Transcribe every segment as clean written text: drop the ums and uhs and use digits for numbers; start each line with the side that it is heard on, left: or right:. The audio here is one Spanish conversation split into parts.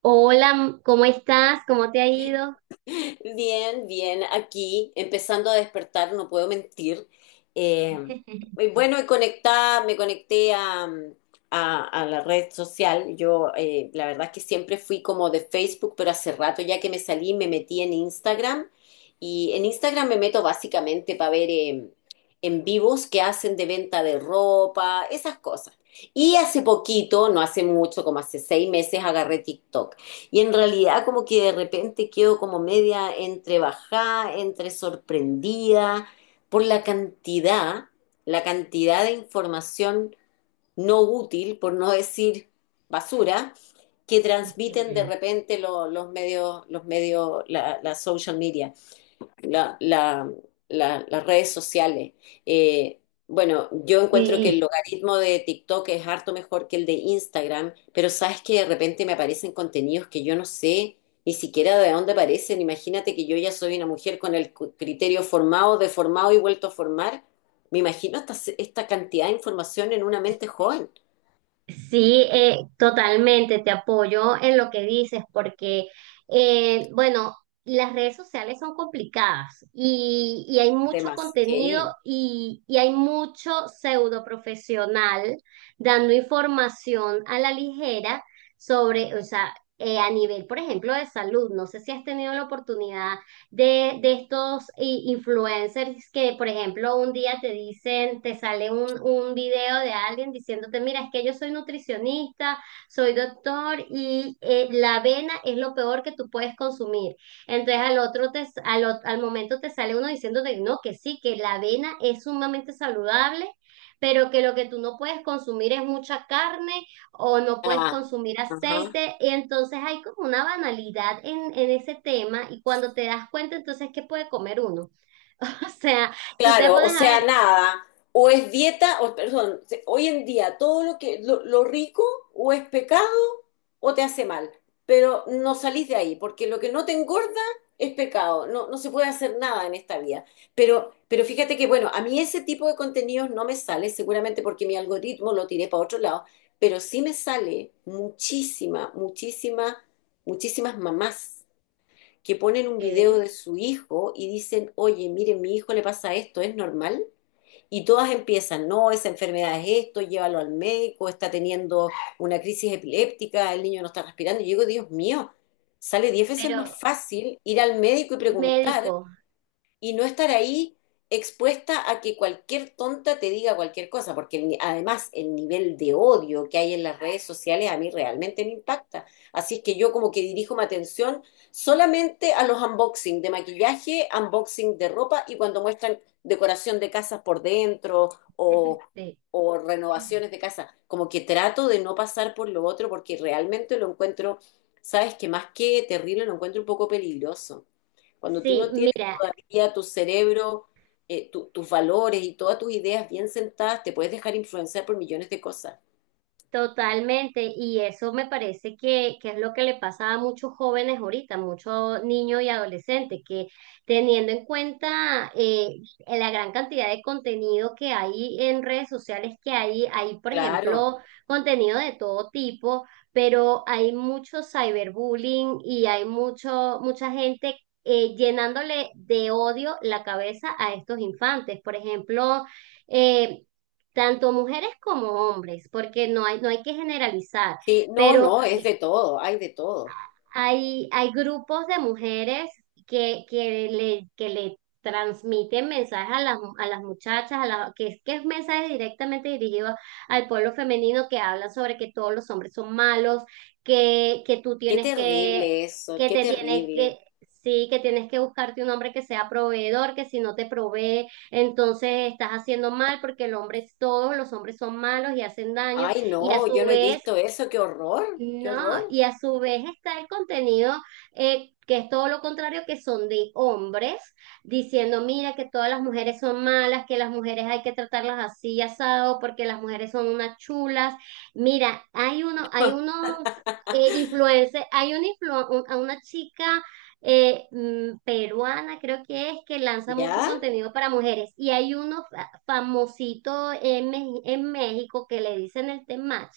right: Hola, ¿cómo estás? ¿Cómo te ha ido?
left: Bien, bien, aquí empezando a despertar, no puedo mentir. Eh, y bueno, y conectada, me conecté a la red social. Yo, la verdad es que siempre fui como de Facebook, pero hace rato ya que me salí, me metí en Instagram. Y en Instagram me meto básicamente para ver en vivos que hacen de venta de ropa, esas cosas. Y hace poquito, no hace mucho, como hace 6 meses, agarré TikTok. Y en realidad como que de repente quedo como media entre bajada, entre sorprendida por la cantidad de información no útil, por no decir basura, que transmiten de repente los medios, la social media la- la- las redes sociales. Eh, bueno, yo encuentro que el
right: Sí.
left: logaritmo de TikTok es harto mejor que el de Instagram, pero sabes que de repente me aparecen contenidos que yo no sé ni siquiera de dónde aparecen. Imagínate que yo ya soy una mujer con el criterio formado, deformado y vuelto a formar. Me imagino esta cantidad de información en una mente joven.
right: Sí, totalmente, te apoyo en lo que dices, porque bueno, las redes sociales son complicadas y hay mucho contenido
left: Demasiado.
right: y hay mucho pseudo profesional dando información a la ligera sobre, o sea, a nivel, por ejemplo, de salud. No sé si has tenido la oportunidad de estos influencers que, por ejemplo, un día te dicen, te sale un video de alguien diciéndote, mira, es que yo soy nutricionista, soy doctor y la avena es lo peor que tú puedes consumir. Entonces al otro te, al, al momento te sale uno diciéndote, no, que sí, que la avena es sumamente saludable, pero que lo que tú no puedes consumir es mucha carne o no puedes
left: Ah,
right: consumir
left: ajá.
right: aceite. Y entonces hay como una banalidad en ese tema y cuando te das cuenta, entonces, ¿qué puede comer uno? O sea, tú te
left: Claro, o
right: pones a ver.
left: sea, nada, o es dieta, o perdón, hoy en día todo lo que lo rico o es pecado o te hace mal, pero no salís de ahí, porque lo que no te engorda es pecado, no, no se puede hacer nada en esta vida. Pero fíjate que, bueno, a mí ese tipo de contenidos no me sale, seguramente porque mi algoritmo lo tiré para otro lado, pero sí me sale muchísima, muchísima, muchísimas mamás que ponen un video
right: Ok.
left: de su hijo y dicen, oye, miren, mi hijo le pasa esto, ¿es normal? Y todas empiezan, no, esa enfermedad es esto, llévalo al médico, está teniendo una crisis epiléptica, el niño no está respirando. Y yo digo, Dios mío, sale 10 veces más
right: Pero
left: fácil ir al médico y
right: ir
left: preguntar
right: médico.
left: y no estar ahí expuesta a que cualquier tonta te diga cualquier cosa, porque el además el nivel de odio que hay en las redes sociales a mí realmente me impacta. Así es que yo como que dirijo mi atención solamente a los unboxing de maquillaje, unboxing de ropa y cuando muestran decoración de casas por dentro o,
right: Sí.
left: o renovaciones de casa. Como que trato de no pasar por lo otro porque realmente lo encuentro, sabes que más que terrible, lo encuentro un poco peligroso. Cuando tú
right: Sí,
left: no tienes
right: mira.
left: todavía tu cerebro, tus valores y todas tus ideas bien sentadas, te puedes dejar influenciar por millones de cosas.
right: Totalmente, y eso me parece que es lo que le pasa a muchos jóvenes ahorita, muchos niños y adolescentes, que teniendo en cuenta la gran cantidad de contenido que hay en redes sociales, que hay, por
left: Claro.
right: ejemplo, contenido de todo tipo, pero hay mucho cyberbullying y hay mucho, mucha gente llenándole de odio la cabeza a estos infantes. Por ejemplo, eh, tanto mujeres como hombres, porque no hay, no hay que generalizar,
left: Sí, no,
right: pero
left: no, es de todo, hay de todo.
right: hay, hay grupos de mujeres que le transmiten mensajes a las muchachas, a las, que, que es mensaje directamente dirigido al pueblo femenino que habla sobre que todos los hombres son malos, que tú
left: Qué
right: tienes
left: terrible eso,
right: que
left: qué
right: te tienes que,
left: terrible.
right: sí, que tienes que buscarte un hombre que sea proveedor, que si no te provee, entonces estás haciendo mal porque el hombre es todo, los hombres son malos y hacen daño.
left: Ay,
right: Y a
left: no,
right: su
left: yo no he
right: vez
left: visto eso, qué horror, qué
right: no,
left: horror.
right: y a su vez está el contenido que es todo lo contrario, que son de hombres, diciendo, mira, que todas las mujeres son malas, que las mujeres hay que tratarlas así, asado, porque las mujeres son unas chulas. Mira, hay uno, hay unos influencers, hay una, a una chica peruana, creo que es, que lanza mucho
left: ¿Ya?
right: contenido para mujeres, y hay uno famosito en, en México que le dicen el Temach,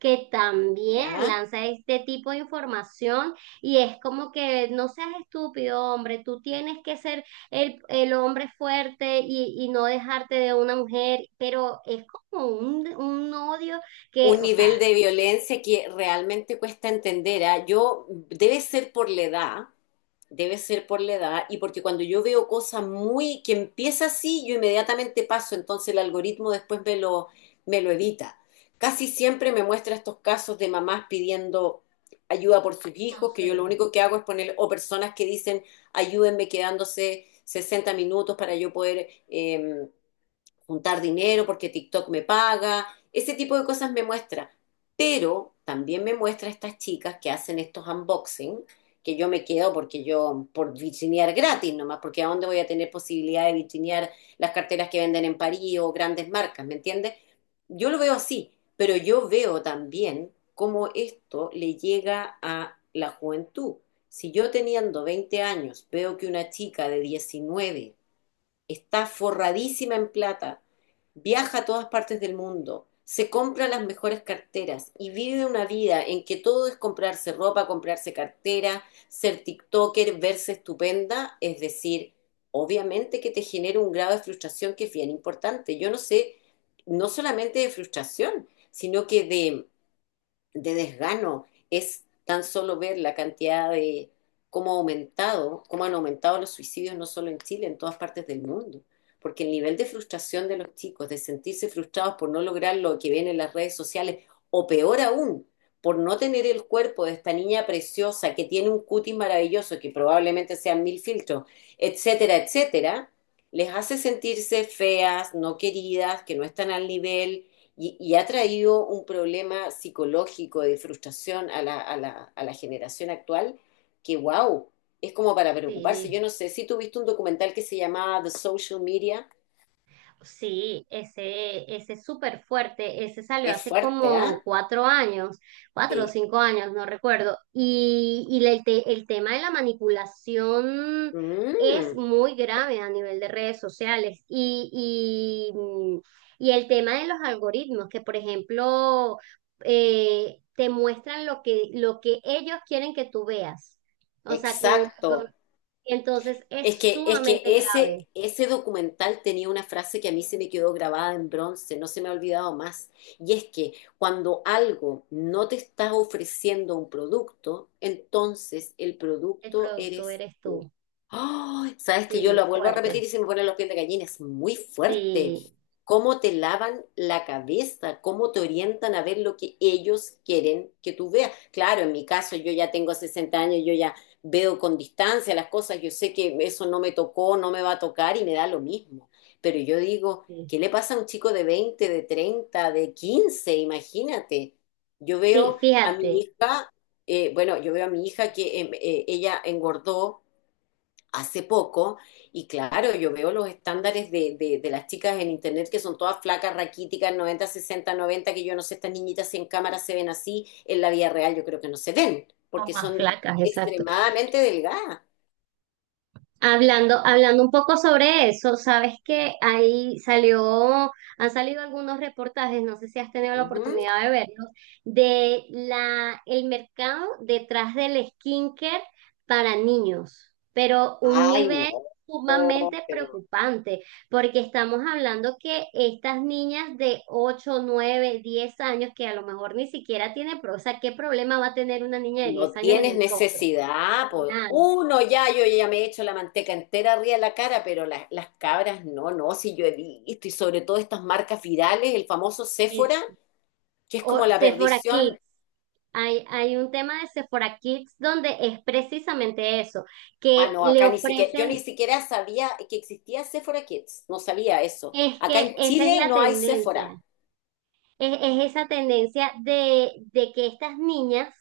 right: que también
left: ¿Ya?
right: lanza este tipo de información y es como que no seas estúpido, hombre, tú tienes que ser el hombre fuerte y no dejarte de una mujer, pero es como un odio que,
left: Un
right: o
left: nivel
right: sea,
left: de violencia que realmente cuesta entender, ¿ah? Yo, debe ser por la edad, debe ser por la edad, y porque cuando yo veo cosas muy, que empieza así, yo inmediatamente paso, entonces el algoritmo después me lo evita. Casi siempre me muestra estos casos de mamás pidiendo ayuda por sus
right: no
left: hijos, que yo
right: sé,
left: lo único que hago es poner, o personas que dicen, ayúdenme quedándose 60 minutos para yo poder juntar dinero porque TikTok me paga, ese tipo de cosas me muestra. Pero también me muestra estas chicas que hacen estos unboxing, que yo me quedo porque yo, por vitrinear gratis nomás, porque ¿a dónde voy a tener posibilidad de vitrinear las carteras que venden en París o grandes marcas?, ¿me entiendes? Yo lo veo así, pero yo veo también cómo esto le llega a la juventud. Si yo teniendo 20 años veo que una chica de 19 está forradísima en plata, viaja a todas partes del mundo, se compra las mejores carteras y vive una vida en que todo es comprarse ropa, comprarse cartera, ser TikToker, verse estupenda, es decir, obviamente que te genera un grado de frustración que es bien importante. Yo no sé, no solamente de frustración, sino que de desgano, es tan solo ver la cantidad de cómo ha aumentado, cómo han aumentado los suicidios no solo en Chile, en todas partes del mundo. Porque el nivel de frustración de los chicos, de sentirse frustrados por no lograr lo que ven en las redes sociales, o peor aún, por no tener el cuerpo de esta niña preciosa que tiene un cutis maravilloso, que probablemente sean 1000 filtros, etcétera, etcétera, les hace sentirse feas, no queridas, que no están al nivel, y ha traído un problema psicológico de frustración a la generación actual que, wow, es como para preocuparse.
right: sí.
left: Yo no sé si tú viste un documental que se llamaba The Social Media.
right: Sí, ese es súper fuerte, ese salió
left: Es
right: hace
left: fuerte, ¿ah?
right: como 4 años, cuatro o
left: ¿Eh? Sí.
right: cinco años, no recuerdo. Y el tema de la manipulación es
left: Mm,
right: muy grave a nivel de redes sociales. Y, y el tema de los algoritmos, que por ejemplo te muestran lo que ellos quieren que tú veas. O sea,
left: exacto.
right: entonces es
left: Es que
right: sumamente grave.
left: ese documental tenía una frase que a mí se me quedó grabada en bronce, no se me ha olvidado más. Y es que cuando algo no te está ofreciendo un producto, entonces el
right: El
left: producto
right: producto
left: eres
right: eres
left: tú.
right: tú.
left: ¡Ay!, sabes que yo
right: Sí,
left: lo vuelvo a repetir
right: fuerte.
left: y se me ponen los pies de gallina, es muy fuerte.
right: Sí,
left: Cómo te lavan la cabeza, cómo te orientan a ver lo que ellos quieren que tú veas. Claro, en mi caso yo ya tengo 60 años, yo ya veo con distancia las cosas, yo sé que eso no me tocó, no me va a tocar y me da lo mismo. Pero yo digo,
right: sí,
left: ¿qué le pasa a un chico de 20, de 30, de 15? Imagínate. Yo
right: sí,
left: veo a mi
right: fíjate,
left: hija, bueno, yo veo a mi hija que ella engordó hace poco, y claro, yo veo los estándares de las chicas en internet que son todas flacas, raquíticas, 90-60-90, que yo no sé, estas niñitas si en cámara se ven así, en la vida real yo creo que no se ven,
right: no
left: porque
right: más
left: son
right: flacas, exacto.
left: extremadamente delgadas.
right: Hablando, hablando un poco sobre eso, sabes que ahí salió, han salido algunos reportajes, no sé si has tenido la
left: Ujú.
right: oportunidad de verlos, de la, el mercado detrás del skincare para niños, pero un
left: Ay,
right: nivel
left: no,
right: sumamente
left: pero
right: preocupante, porque estamos hablando que estas niñas de 8 9 10 años, que a lo mejor ni siquiera tiene, o sea, ¿qué problema va a tener una niña de 10
left: no
right: años en
left: tienes
right: el rostro?
left: necesidad, pues
right: Nada.
left: uno ya, yo ya me he hecho la manteca entera arriba de la cara, pero las cabras no, no, si yo he visto, y sobre todo estas marcas virales, el famoso Sephora, que es
right: O
left: como la
right: Sephora
left: perdición.
right: Kids. Hay un tema de Sephora Kids donde es precisamente eso, que
left: Ah, no,
right: le
left: acá ni siquiera, yo ni
right: ofrecen,
left: siquiera sabía que existía Sephora Kids, no sabía eso.
right: es
left: Acá
right: que
left: en
right: esa es
left: Chile
right: la
left: no hay Sephora,
right: tendencia, es esa tendencia de que estas niñas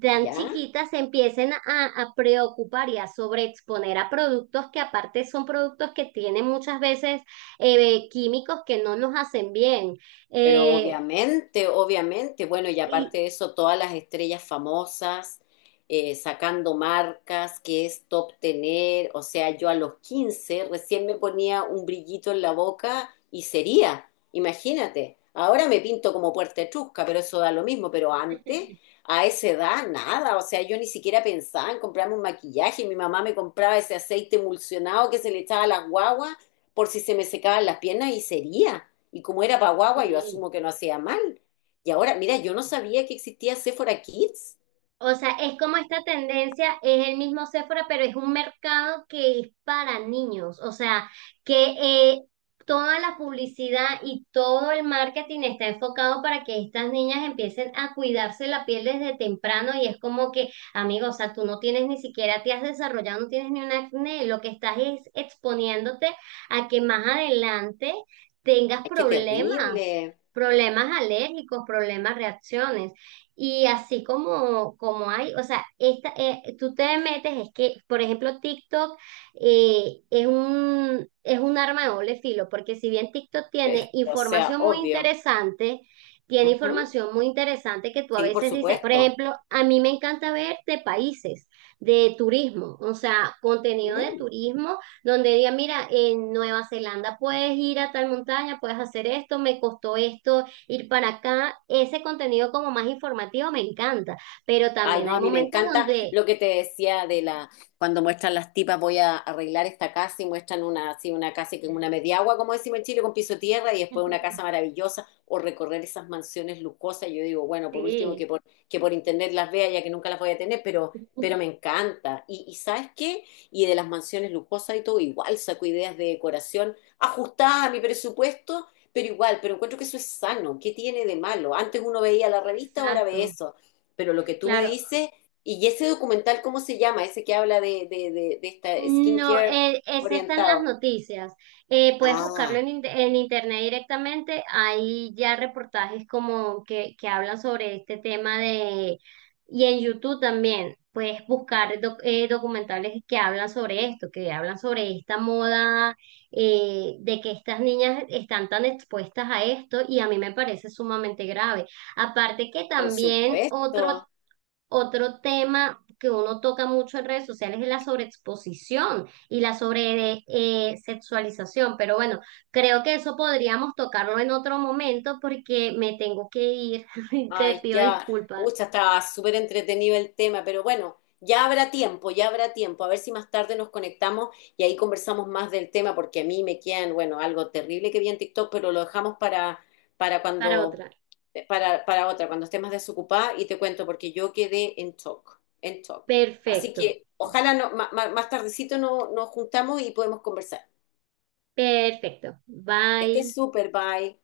right: tan
left: ¿ya?
right: chiquitas se empiecen a preocupar y a sobreexponer a productos que aparte son productos que tienen muchas veces químicos que no nos hacen bien.
left: Pero
right: Eh,
left: obviamente, obviamente, bueno, y
right: y,
left: aparte de eso, todas las estrellas famosas, sacando marcas, que es top tener, o sea, yo a los 15 recién me ponía un brillito en la boca y sería, imagínate, ahora me pinto como puerta etrusca, pero eso da lo mismo, pero antes, a esa edad, nada, o sea, yo ni siquiera pensaba en comprarme un maquillaje, mi mamá me compraba ese aceite emulsionado que se le echaba a las guaguas por si se me secaban las piernas y sería. Y como era Paguagua, yo
right: sí.
left: asumo que no hacía mal. Y ahora, mira, yo no sabía que existía Sephora Kids.
right: O sea, es como esta tendencia, es el mismo Sephora, pero es un mercado que es para niños. O sea, que eh, toda la publicidad y todo el marketing está enfocado para que estas niñas empiecen a cuidarse la piel desde temprano. Y es como que, amigo, o sea, tú no tienes ni siquiera, te has desarrollado, no tienes ni un acné. Lo que estás es exponiéndote a que más adelante tengas
left: Ay, qué
right: problemas,
left: terrible.
right: problemas alérgicos, problemas, reacciones. Y así como, como hay, o sea, esta, tú te metes, es que, por ejemplo, TikTok es es un arma de doble filo, porque si bien TikTok tiene
left: O sea,
right: información muy
left: obvio.
right: interesante, tiene
left: Ujú.
right: información muy interesante que tú a
left: Sí, por
right: veces dices, por
left: supuesto.
right: ejemplo, a mí me encanta ver de países, de turismo, o sea, contenido de
left: Mm.
right: turismo, donde diga, mira, en Nueva Zelanda puedes ir a tal montaña, puedes hacer esto, me costó esto ir para acá. Ese contenido como más informativo me encanta, pero
left: Ay,
right: también
left: no,
right: hay
left: a mí me
right: momentos
left: encanta
right: donde...
left: lo que te decía de la, cuando muestran las tipas, voy a arreglar esta casa y muestran una, así una casa que es una mediagua, como decimos en Chile, con piso de tierra y después una casa maravillosa, o recorrer esas mansiones lujosas. Yo digo, bueno, por último
right: Sí,
left: que por internet las vea, ya que nunca las voy a tener, pero me encanta. Y ¿sabes qué? Y de las mansiones lujosas y todo, igual saco ideas de decoración ajustada a mi presupuesto, pero igual, pero encuentro que eso es sano. ¿Qué tiene de malo? Antes uno veía la revista, ahora ve
right: exacto.
left: eso, pero lo que tú me
right: Claro.
left: dices, y ese documental, ¿cómo se llama? Ese que habla de esta
right: No,
left: skincare
right: esa está en las
left: orientado.
right: noticias. Puedes buscarlo
left: Ah,
right: en, en internet directamente. Hay ya reportajes como que hablan sobre este tema de... Y en YouTube también puedes buscar documentales que hablan sobre esto, que hablan sobre esta moda, de que estas niñas están tan expuestas a esto y a mí me parece sumamente grave. Aparte que
left: por
right: también otro
left: supuesto.
right: otro tema que uno toca mucho en redes sociales es la sobreexposición y la sobre sexualización, pero bueno, creo que eso podríamos tocarlo en otro momento porque me tengo que ir. Y te
left: Ay,
right: pido
left: ya,
right: disculpas
left: pucha, estaba súper entretenido el tema, pero bueno, ya habrá tiempo, ya habrá tiempo. A ver si más tarde nos conectamos y ahí conversamos más del tema, porque a mí me quedan, bueno, algo terrible que vi en TikTok, pero lo dejamos para
right: para
left: cuando,
right: otra.
left: para otra, cuando esté más desocupada y te cuento, porque yo quedé en shock, en shock. Así
right: Perfecto,
left: que ojalá no, más, tardecito nos juntamos y podemos conversar.
right: perfecto.
left: Que estés
right: Bye.
left: súper, bye.